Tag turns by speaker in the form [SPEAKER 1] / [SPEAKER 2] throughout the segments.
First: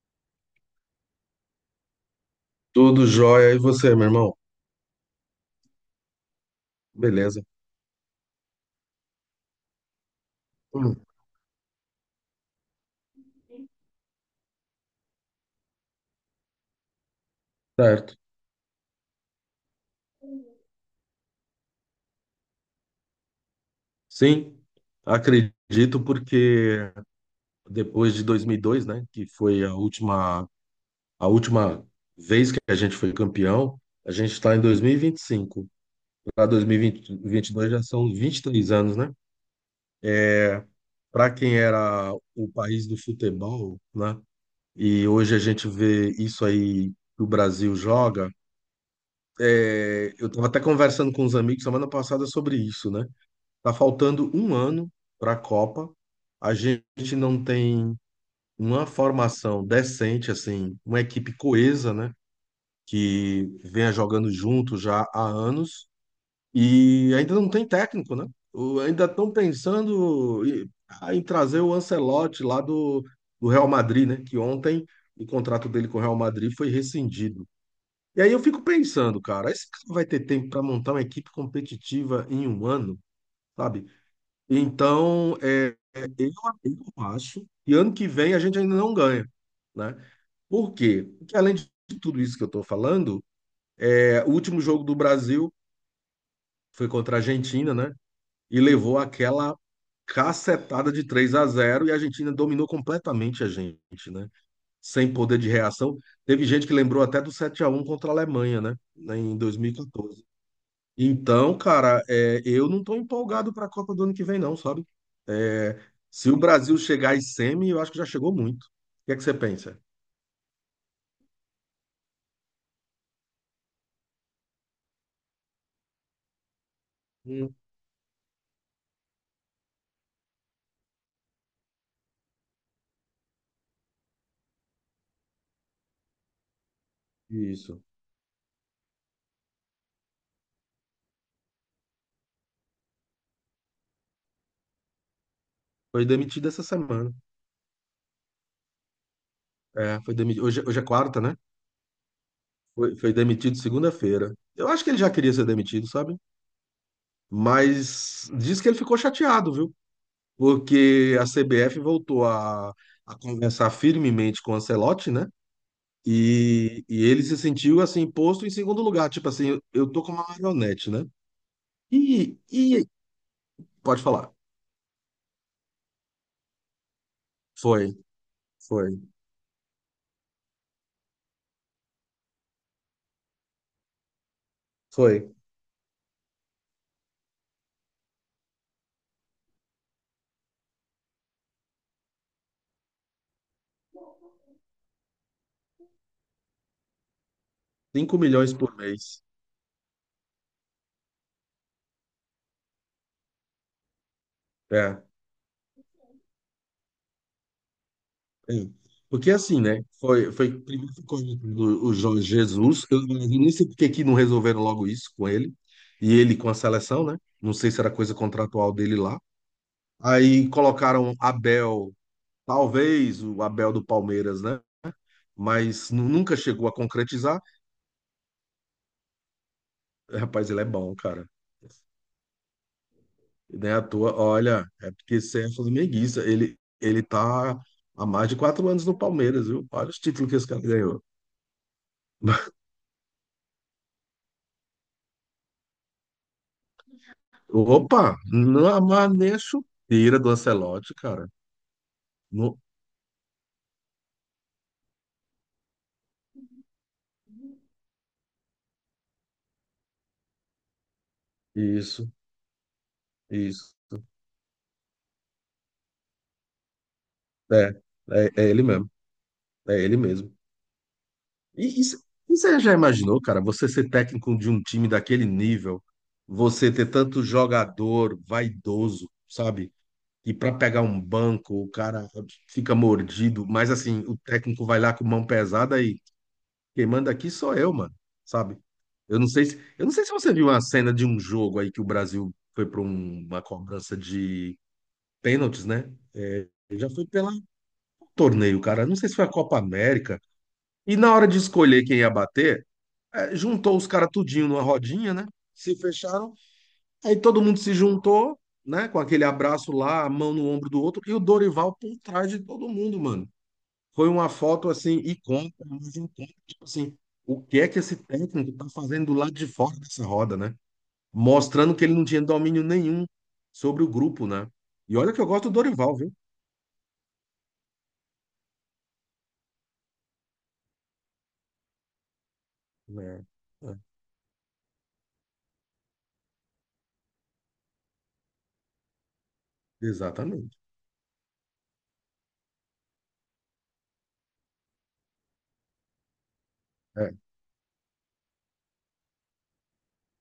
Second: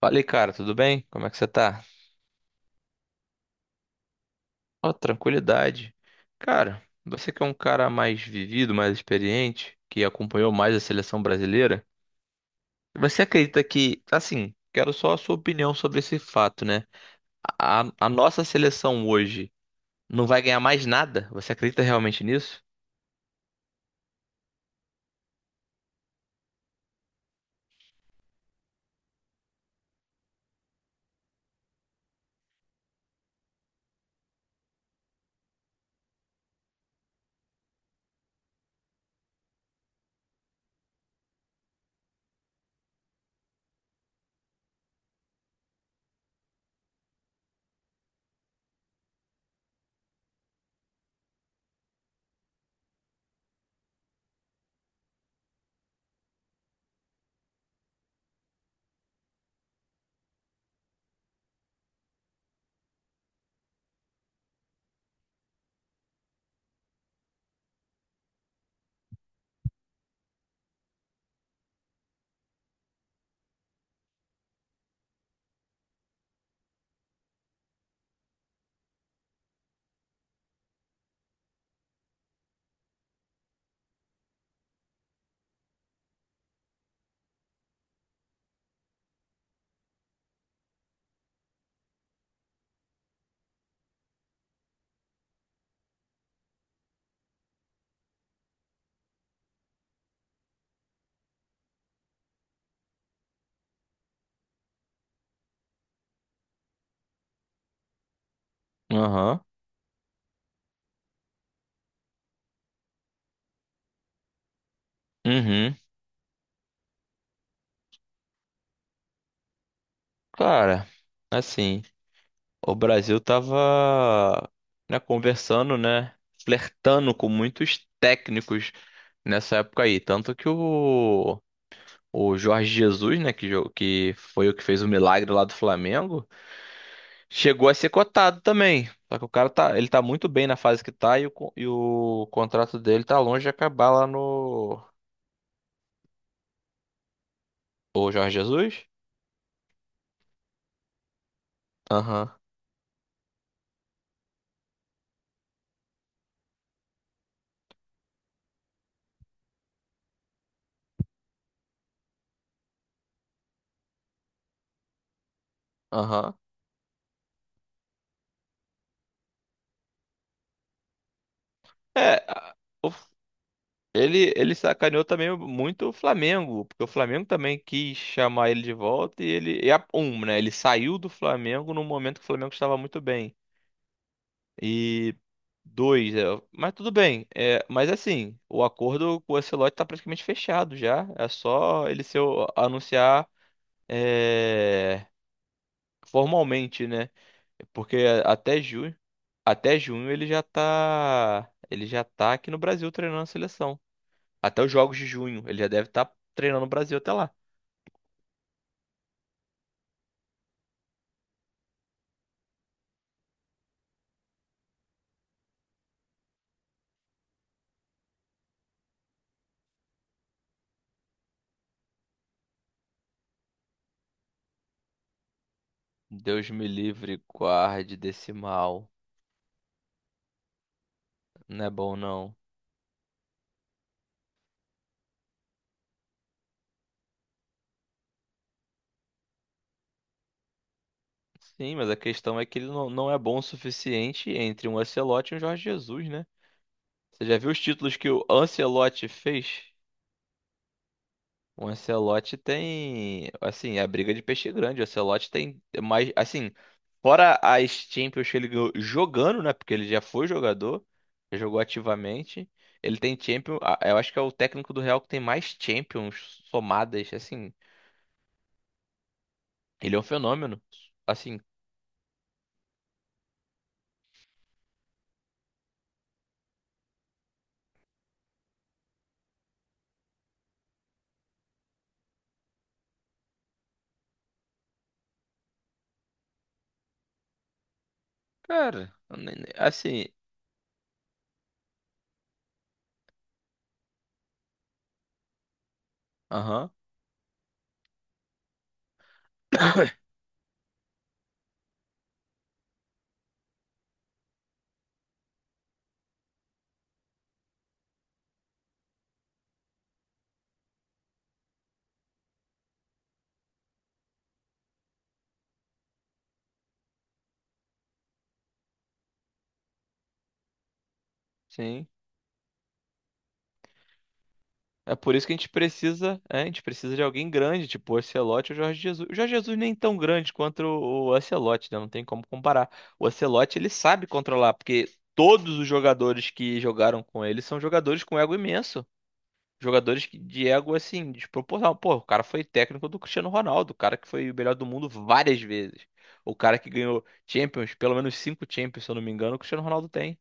[SPEAKER 1] Falei, cara, tudo bem? Como é que você tá?
[SPEAKER 2] Tudo jóia. E você, meu irmão?
[SPEAKER 1] Ó, tranquilidade. Cara, você que
[SPEAKER 2] Beleza.
[SPEAKER 1] é um cara mais vivido, mais experiente, que acompanhou mais a
[SPEAKER 2] Hum,
[SPEAKER 1] seleção brasileira, você acredita que, assim, quero só a sua opinião sobre esse fato, né? A
[SPEAKER 2] certo.
[SPEAKER 1] nossa seleção hoje não vai ganhar mais nada? Você acredita realmente nisso?
[SPEAKER 2] Sim, acredito porque depois de 2002, né, que foi a última vez que a gente foi campeão, a gente está em 2025. Para 2022 já são 23 anos, né? É, Para quem era o país do futebol, né, e hoje a gente vê isso aí que o Brasil joga, eu estava até conversando com os amigos semana passada sobre isso, né? Tá faltando um ano para a Copa. A gente não tem uma formação decente, assim, uma equipe coesa, né? Que venha jogando junto já há anos e ainda não tem técnico, né? Ainda estão pensando em trazer o Ancelotti lá do Real Madrid, né? Que ontem o contrato dele com o Real Madrid foi rescindido. E aí eu fico pensando, cara, esse cara vai ter tempo para montar uma equipe competitiva em um ano? Sabe? Então, eu acho que ano que vem a gente ainda não ganha, né? Por quê? Porque além de tudo isso que eu estou falando, o último jogo do Brasil foi contra a Argentina, né? E levou aquela cacetada de 3-0 e a Argentina dominou completamente a gente, né? Sem poder de reação. Teve gente que lembrou até do 7-1 contra a Alemanha, né? Em
[SPEAKER 1] Aham.
[SPEAKER 2] 2014. Então, cara, eu não estou empolgado para a Copa do ano que vem, não, sabe?
[SPEAKER 1] Uhum.
[SPEAKER 2] É, Se o Brasil chegar em semi, eu acho que já chegou muito. O que é que você pensa?
[SPEAKER 1] Cara, assim, o Brasil tava, né, conversando, né, flertando com
[SPEAKER 2] Hum.
[SPEAKER 1] muitos técnicos nessa época aí. Tanto que o Jorge Jesus, né, que, que foi o que fez o milagre lá do Flamengo, chegou a
[SPEAKER 2] Isso.
[SPEAKER 1] ser cotado também. Só que o cara tá, ele tá muito bem na fase que tá e e o contrato dele tá longe de acabar lá no.
[SPEAKER 2] Foi demitido essa semana.
[SPEAKER 1] O Jorge Jesus?
[SPEAKER 2] Foi demitido. Hoje, hoje é quarta, né?
[SPEAKER 1] Aham,
[SPEAKER 2] Foi demitido segunda-feira. Eu acho que ele já queria ser demitido, sabe? Mas diz que ele ficou chateado, viu? Porque a CBF voltou a conversar firmemente com o Ancelotti, né?
[SPEAKER 1] aham.
[SPEAKER 2] Ele se sentiu assim posto em segundo lugar, tipo assim, eu tô com uma marionete, né?
[SPEAKER 1] É,
[SPEAKER 2] E,
[SPEAKER 1] a-
[SPEAKER 2] e
[SPEAKER 1] o-
[SPEAKER 2] pode falar.
[SPEAKER 1] ele sacaneou também muito o Flamengo, porque o Flamengo também
[SPEAKER 2] Foi,
[SPEAKER 1] quis chamar ele de
[SPEAKER 2] foi,
[SPEAKER 1] volta e ele. E a, um, né? Ele saiu do Flamengo num momento que o Flamengo estava muito bem. E
[SPEAKER 2] foi.
[SPEAKER 1] dois, mas tudo bem. É, mas assim, o acordo com o Ancelotti tá praticamente fechado já. É só ele se anunciar é, formalmente, né? Porque
[SPEAKER 2] 5 milhões
[SPEAKER 1] até
[SPEAKER 2] por
[SPEAKER 1] junho,
[SPEAKER 2] mês.
[SPEAKER 1] até junho ele já tá aqui no Brasil treinando a seleção. Até os jogos
[SPEAKER 2] É.
[SPEAKER 1] de junho, ele já deve estar treinando o Brasil até lá.
[SPEAKER 2] É. Porque assim, né? Foi primeiro ficou o Jorge Jesus. Eu nem sei por que que não resolveram logo isso com ele. E ele com a seleção, né? Não sei se era coisa contratual dele lá. Aí colocaram Abel, talvez o Abel do Palmeiras, né? Mas nunca
[SPEAKER 1] Deus me
[SPEAKER 2] chegou a
[SPEAKER 1] livre,
[SPEAKER 2] concretizar.
[SPEAKER 1] guarde desse mal.
[SPEAKER 2] Rapaz, ele é bom, cara.
[SPEAKER 1] Não é bom, não.
[SPEAKER 2] Nem à toa, olha, é porque você é flamenguista. Ele tá há mais de 4 anos no Palmeiras, viu? Olha os títulos que esse cara ganhou.
[SPEAKER 1] Sim, mas a questão é que ele não, não é bom o suficiente entre um Ancelotti e um Jorge Jesus, né? Você já viu os títulos que
[SPEAKER 2] Opa,
[SPEAKER 1] o
[SPEAKER 2] não
[SPEAKER 1] Ancelotti
[SPEAKER 2] amarra nem a
[SPEAKER 1] fez?
[SPEAKER 2] chuteira do Ancelotti, cara.
[SPEAKER 1] O Ancelotti
[SPEAKER 2] No-
[SPEAKER 1] tem, assim, é a briga de peixe grande. O Ancelotti tem mais, assim, fora as Champions que ele ganhou jogando, né? Porque ele já foi jogador, já jogou
[SPEAKER 2] Isso,
[SPEAKER 1] ativamente. Ele tem Champions,
[SPEAKER 2] isso.
[SPEAKER 1] ah, eu acho que é o técnico do Real que tem mais Champions somadas, assim.
[SPEAKER 2] É, É ele mesmo. É
[SPEAKER 1] Ele
[SPEAKER 2] ele
[SPEAKER 1] é um
[SPEAKER 2] mesmo.
[SPEAKER 1] fenômeno. Assim,
[SPEAKER 2] E, e, c- e você já imaginou, cara, você ser técnico de um time daquele nível, você ter tanto jogador vaidoso, sabe? E para pegar um banco, o cara fica mordido, mas assim, o técnico vai lá com mão pesada e quem manda aqui sou eu, mano, sabe?
[SPEAKER 1] cara,
[SPEAKER 2] Eu não sei se, eu não sei
[SPEAKER 1] assim,
[SPEAKER 2] se você viu uma cena de um jogo aí que o Brasil foi para uma cobrança de pênaltis, né?
[SPEAKER 1] aham,
[SPEAKER 2] Já foi pelo torneio, cara. Não sei se foi a Copa América. E na hora de escolher quem ia bater, juntou os caras tudinho numa rodinha, né? Se fecharam. Aí todo mundo se juntou, né, com aquele abraço lá, a mão no ombro do outro, e o Dorival por trás de todo mundo, mano. Foi uma foto assim, icônica, mas icônica, tipo assim, o que é que esse técnico tá fazendo do lado de fora dessa roda, né? Mostrando que
[SPEAKER 1] sim.
[SPEAKER 2] ele não tinha domínio nenhum sobre o grupo, né?
[SPEAKER 1] É
[SPEAKER 2] E olha
[SPEAKER 1] por
[SPEAKER 2] que
[SPEAKER 1] isso
[SPEAKER 2] eu
[SPEAKER 1] que a
[SPEAKER 2] gosto
[SPEAKER 1] gente
[SPEAKER 2] do Dorival, viu?
[SPEAKER 1] precisa de alguém grande, tipo o Ancelotti ou o Jorge Jesus. O Jorge Jesus nem tão grande quanto o Ancelotti, né? Não tem como comparar. O
[SPEAKER 2] É,
[SPEAKER 1] Ancelotti, ele
[SPEAKER 2] é,
[SPEAKER 1] sabe controlar, porque todos os jogadores que jogaram com ele são jogadores com ego imenso. Jogadores de
[SPEAKER 2] Exatamente.
[SPEAKER 1] ego, assim, desproporcional. Pô, o cara foi técnico do Cristiano Ronaldo, o cara que foi o melhor do mundo várias vezes. O cara que ganhou
[SPEAKER 2] É,
[SPEAKER 1] Champions, pelo menos cinco Champions, se eu não me engano, o Cristiano Ronaldo tem.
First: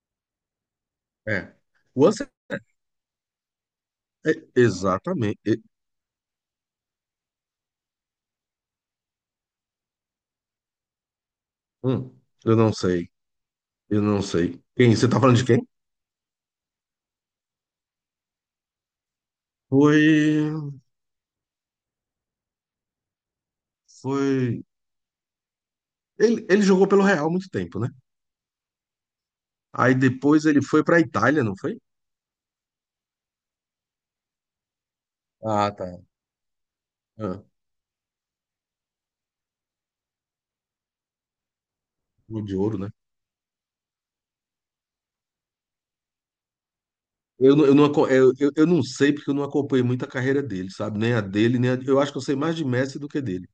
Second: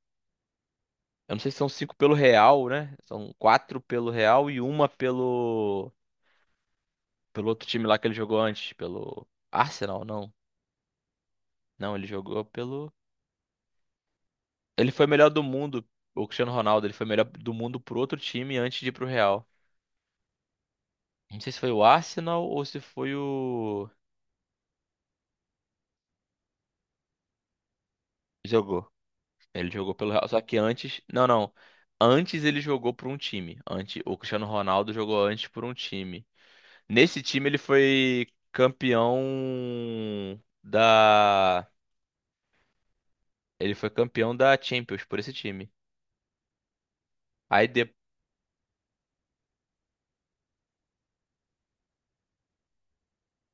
[SPEAKER 1] Eu não sei
[SPEAKER 2] é.
[SPEAKER 1] se são cinco
[SPEAKER 2] O
[SPEAKER 1] pelo
[SPEAKER 2] Ancelotti,
[SPEAKER 1] Real, né? São quatro pelo Real e uma
[SPEAKER 2] exatamente.
[SPEAKER 1] pelo outro time lá que ele jogou antes, pelo Arsenal, não. Não, ele
[SPEAKER 2] Hum,
[SPEAKER 1] jogou
[SPEAKER 2] eu não
[SPEAKER 1] pelo.
[SPEAKER 2] sei, eu não sei.
[SPEAKER 1] Ele
[SPEAKER 2] Quem?
[SPEAKER 1] foi
[SPEAKER 2] Você tá
[SPEAKER 1] melhor
[SPEAKER 2] falando
[SPEAKER 1] do
[SPEAKER 2] de quem?
[SPEAKER 1] mundo, o Cristiano Ronaldo, ele foi melhor do mundo pro outro time antes de ir pro Real.
[SPEAKER 2] Foi.
[SPEAKER 1] Não sei se foi o Arsenal ou se foi o.
[SPEAKER 2] Foi. Ele jogou pelo Real há muito tempo, né?
[SPEAKER 1] Jogou. Ele
[SPEAKER 2] Aí
[SPEAKER 1] jogou pelo Real, só
[SPEAKER 2] depois
[SPEAKER 1] que
[SPEAKER 2] ele foi pra
[SPEAKER 1] antes. Não,
[SPEAKER 2] Itália,
[SPEAKER 1] não.
[SPEAKER 2] não foi?
[SPEAKER 1] Antes ele jogou por um time. Antes... O Cristiano Ronaldo jogou antes por
[SPEAKER 2] Ah,
[SPEAKER 1] um
[SPEAKER 2] tá.
[SPEAKER 1] time. Nesse
[SPEAKER 2] Ah,
[SPEAKER 1] time ele foi campeão da.
[SPEAKER 2] gol de ouro, né?
[SPEAKER 1] Ele foi campeão da Champions por esse time.
[SPEAKER 2] Eu, não-
[SPEAKER 1] Aí,
[SPEAKER 2] eu, não, aco- eu, eu eu não sei porque eu não acompanhei muito a carreira dele, sabe? Nem a dele, nem a... Eu acho que eu sei mais de Messi do que dele.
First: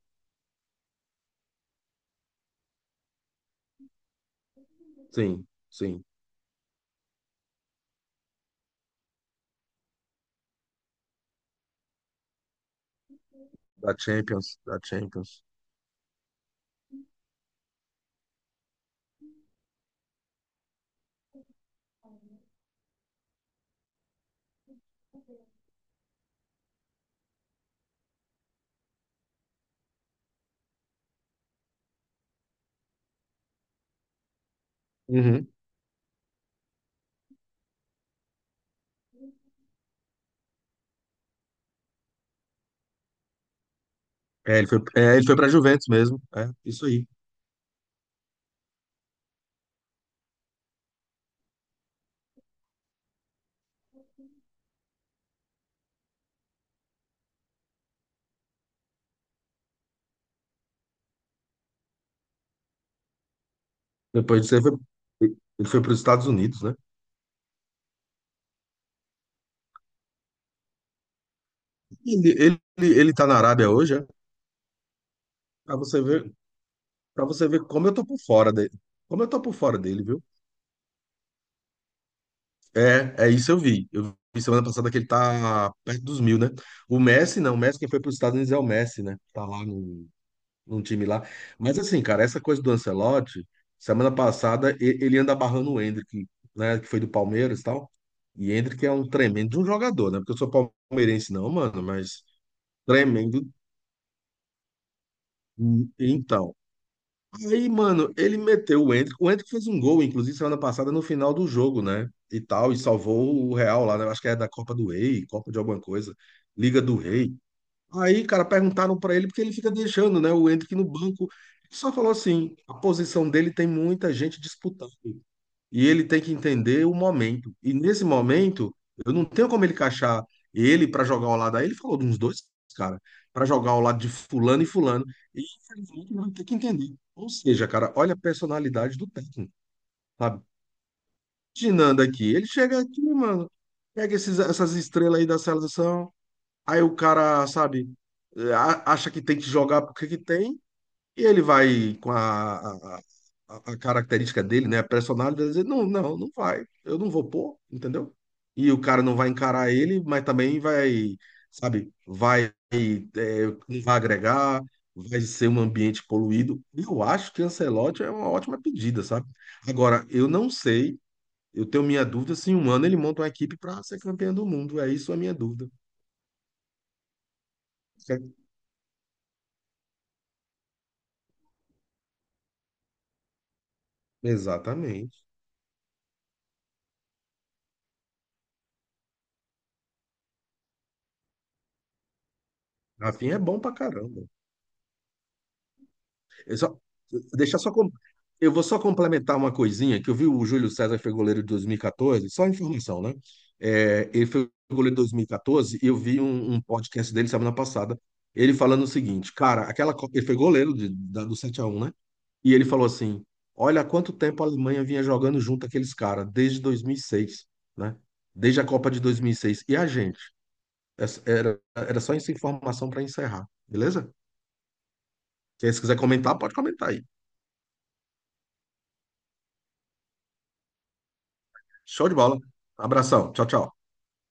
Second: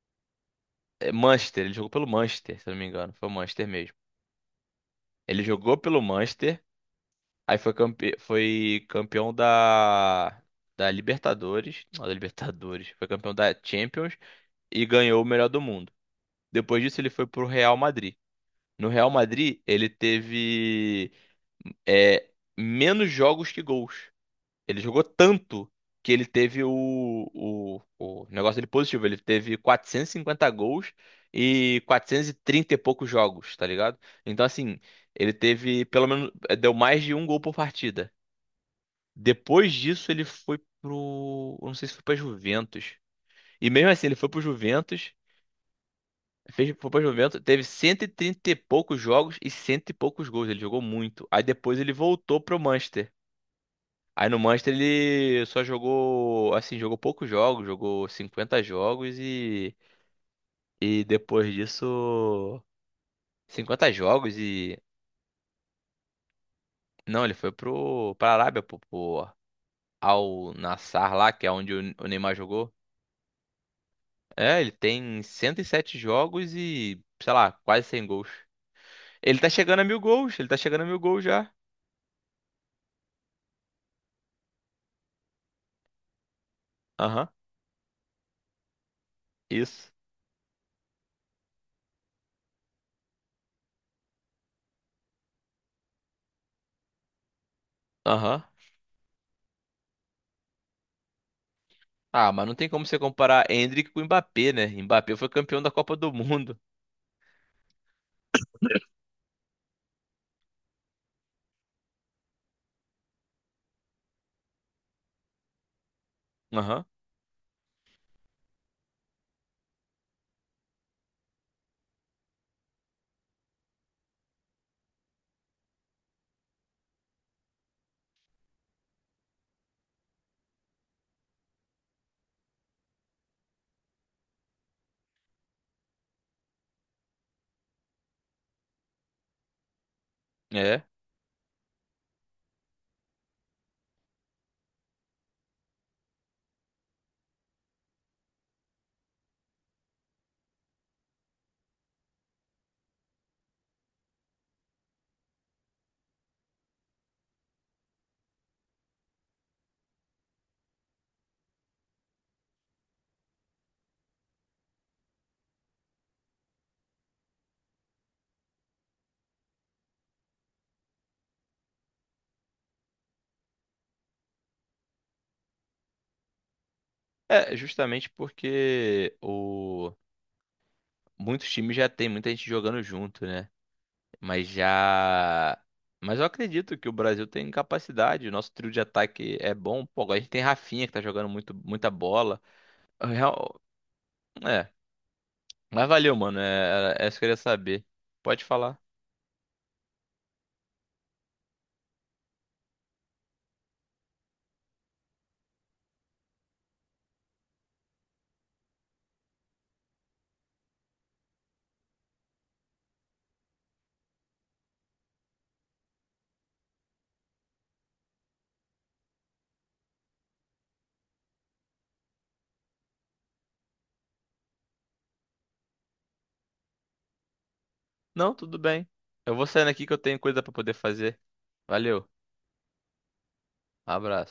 [SPEAKER 1] Manchester, ele jogou pelo Manchester, se eu não me engano. Foi o Manchester mesmo. Ele
[SPEAKER 2] Sim,
[SPEAKER 1] jogou pelo
[SPEAKER 2] sim.
[SPEAKER 1] Manchester, aí foi campeão da... da Libertadores. Não, da Libertadores. Foi campeão da
[SPEAKER 2] Da
[SPEAKER 1] Champions
[SPEAKER 2] Champions, da
[SPEAKER 1] e ganhou o
[SPEAKER 2] Champions.
[SPEAKER 1] melhor do mundo. Depois disso, ele foi pro Real Madrid. No Real Madrid, ele teve é, menos jogos que gols. Ele jogou tanto que ele teve o negócio dele positivo. Ele teve 450 gols e 430 e trinta e poucos jogos, tá ligado? Então, assim, ele
[SPEAKER 2] Uhum.
[SPEAKER 1] teve pelo menos. Deu mais de um gol por partida. Depois disso, ele foi pro. Eu não sei se foi pra Juventus. E mesmo assim, ele foi pro
[SPEAKER 2] É, ele foi,
[SPEAKER 1] Juventus.
[SPEAKER 2] é, ele foi pra Juventus mesmo. É,
[SPEAKER 1] Fez,
[SPEAKER 2] isso
[SPEAKER 1] foi pra
[SPEAKER 2] aí.
[SPEAKER 1] Juventus, teve 130 e trinta e poucos jogos e cento e poucos gols. Ele jogou muito. Aí depois ele voltou pro Manchester. Aí no Manchester ele só jogou, assim, jogou poucos jogos, jogou 50 jogos e depois disso, 50 jogos
[SPEAKER 2] Depois disso, ele
[SPEAKER 1] e,
[SPEAKER 2] foi, ele foi para os Estados Unidos, né?
[SPEAKER 1] não, ele foi pra Arábia, pro Al Nassr lá, que é onde o
[SPEAKER 2] Ele,
[SPEAKER 1] Neymar jogou.
[SPEAKER 2] ele, ele tá na Arábia hoje, é?
[SPEAKER 1] É, ele tem cento e
[SPEAKER 2] Pra
[SPEAKER 1] sete
[SPEAKER 2] você ver,
[SPEAKER 1] jogos e,
[SPEAKER 2] Para
[SPEAKER 1] sei
[SPEAKER 2] você
[SPEAKER 1] lá,
[SPEAKER 2] ver como
[SPEAKER 1] quase
[SPEAKER 2] eu tô
[SPEAKER 1] 100
[SPEAKER 2] por
[SPEAKER 1] gols.
[SPEAKER 2] fora dele. Como eu
[SPEAKER 1] Ele
[SPEAKER 2] tô
[SPEAKER 1] tá
[SPEAKER 2] por fora
[SPEAKER 1] chegando a mil
[SPEAKER 2] dele, viu?
[SPEAKER 1] gols, ele tá chegando a mil gols já.
[SPEAKER 2] É isso eu vi. Eu vi semana passada que ele tá perto dos mil, né? O
[SPEAKER 1] Aham,
[SPEAKER 2] Messi, não. O Messi, quem foi para os Estados Unidos é o Messi, né? Tá lá
[SPEAKER 1] isso.
[SPEAKER 2] num, num time lá. Mas assim, cara, essa coisa do Ancelotti, semana passada ele anda barrando o Endrick, né? Que foi do Palmeiras e tal.
[SPEAKER 1] Aham.
[SPEAKER 2] E Endrick é um tremendo de um jogador, né? Porque eu sou palmeirense, não, mano, mas
[SPEAKER 1] Ah, mas não tem como você
[SPEAKER 2] tremendo.
[SPEAKER 1] comparar Endrick com o Mbappé, né? Mbappé foi campeão da Copa do
[SPEAKER 2] Então.
[SPEAKER 1] Mundo.
[SPEAKER 2] Aí, mano, ele meteu o Endrick. O Endrick fez um gol, inclusive, semana passada, no final do jogo, né? E tal, e salvou o Real lá, né? Acho que é da Copa do Rei, Copa de alguma coisa, Liga
[SPEAKER 1] Aham.
[SPEAKER 2] do Rei. Aí, cara, perguntaram pra ele porque ele fica deixando, né, o Endrick no banco. Ele só falou assim: a posição dele tem muita gente disputando e ele tem que entender o momento. E nesse momento, eu não tenho como ele encaixar ele para jogar ao lado. Aí ele falou de uns dois, cara, para jogar ao lado de fulano e fulano. E infelizmente ele vai ter que entender. Ou seja, cara, olha a personalidade do técnico, sabe?
[SPEAKER 1] É.
[SPEAKER 2] Imaginando aqui, ele chega aqui, mano, pega esses, essas estrelas aí da seleção, aí o cara, sabe, acha que tem que jogar porque que tem, e ele vai com a característica dele, né? A personalidade, vai dizer, não, não, não vai. Eu não vou pôr, entendeu? E o cara não vai encarar ele, mas também vai, sabe, vai, não vai agregar, vai ser um ambiente poluído. Eu acho que Ancelotti é uma ótima pedida, sabe? Agora, eu não sei, eu tenho minha dúvida se em um ano ele monta uma equipe para ser campeão do mundo. É isso a minha dúvida.
[SPEAKER 1] É, justamente
[SPEAKER 2] Certo?
[SPEAKER 1] porque muitos times já tem muita gente jogando junto, né? Mas
[SPEAKER 2] Exatamente.
[SPEAKER 1] já. Mas eu acredito que o Brasil tem capacidade. O nosso trio de ataque é bom. Pô, agora a gente tem Rafinha que tá jogando muito, muita bola. É,
[SPEAKER 2] Rafinha é bom
[SPEAKER 1] Real-
[SPEAKER 2] pra caramba.
[SPEAKER 1] É. Mas valeu, mano.
[SPEAKER 2] Eu só,
[SPEAKER 1] É isso que eu queria
[SPEAKER 2] deixar só
[SPEAKER 1] saber.
[SPEAKER 2] com-
[SPEAKER 1] Pode
[SPEAKER 2] eu vou
[SPEAKER 1] falar.
[SPEAKER 2] só complementar uma coisinha, que eu vi o Júlio César foi goleiro de 2014, só informação, né? É, ele foi goleiro de 2014 e eu vi um podcast dele semana passada, ele falando o seguinte, cara, aquela, ele foi goleiro do 7-1, né? E ele falou assim, olha há quanto tempo a Alemanha vinha jogando junto aqueles caras, desde 2006, né? Desde a Copa de 2006. E seis. E a gente? Essa- Era só essa informação para encerrar, beleza? Se quiser comentar, pode comentar aí.
[SPEAKER 1] Não, tudo bem. Eu vou saindo aqui que eu tenho coisa pra poder fazer. Valeu.
[SPEAKER 2] Show de bola. Abração. Tchau, tchau.
[SPEAKER 1] Abraço.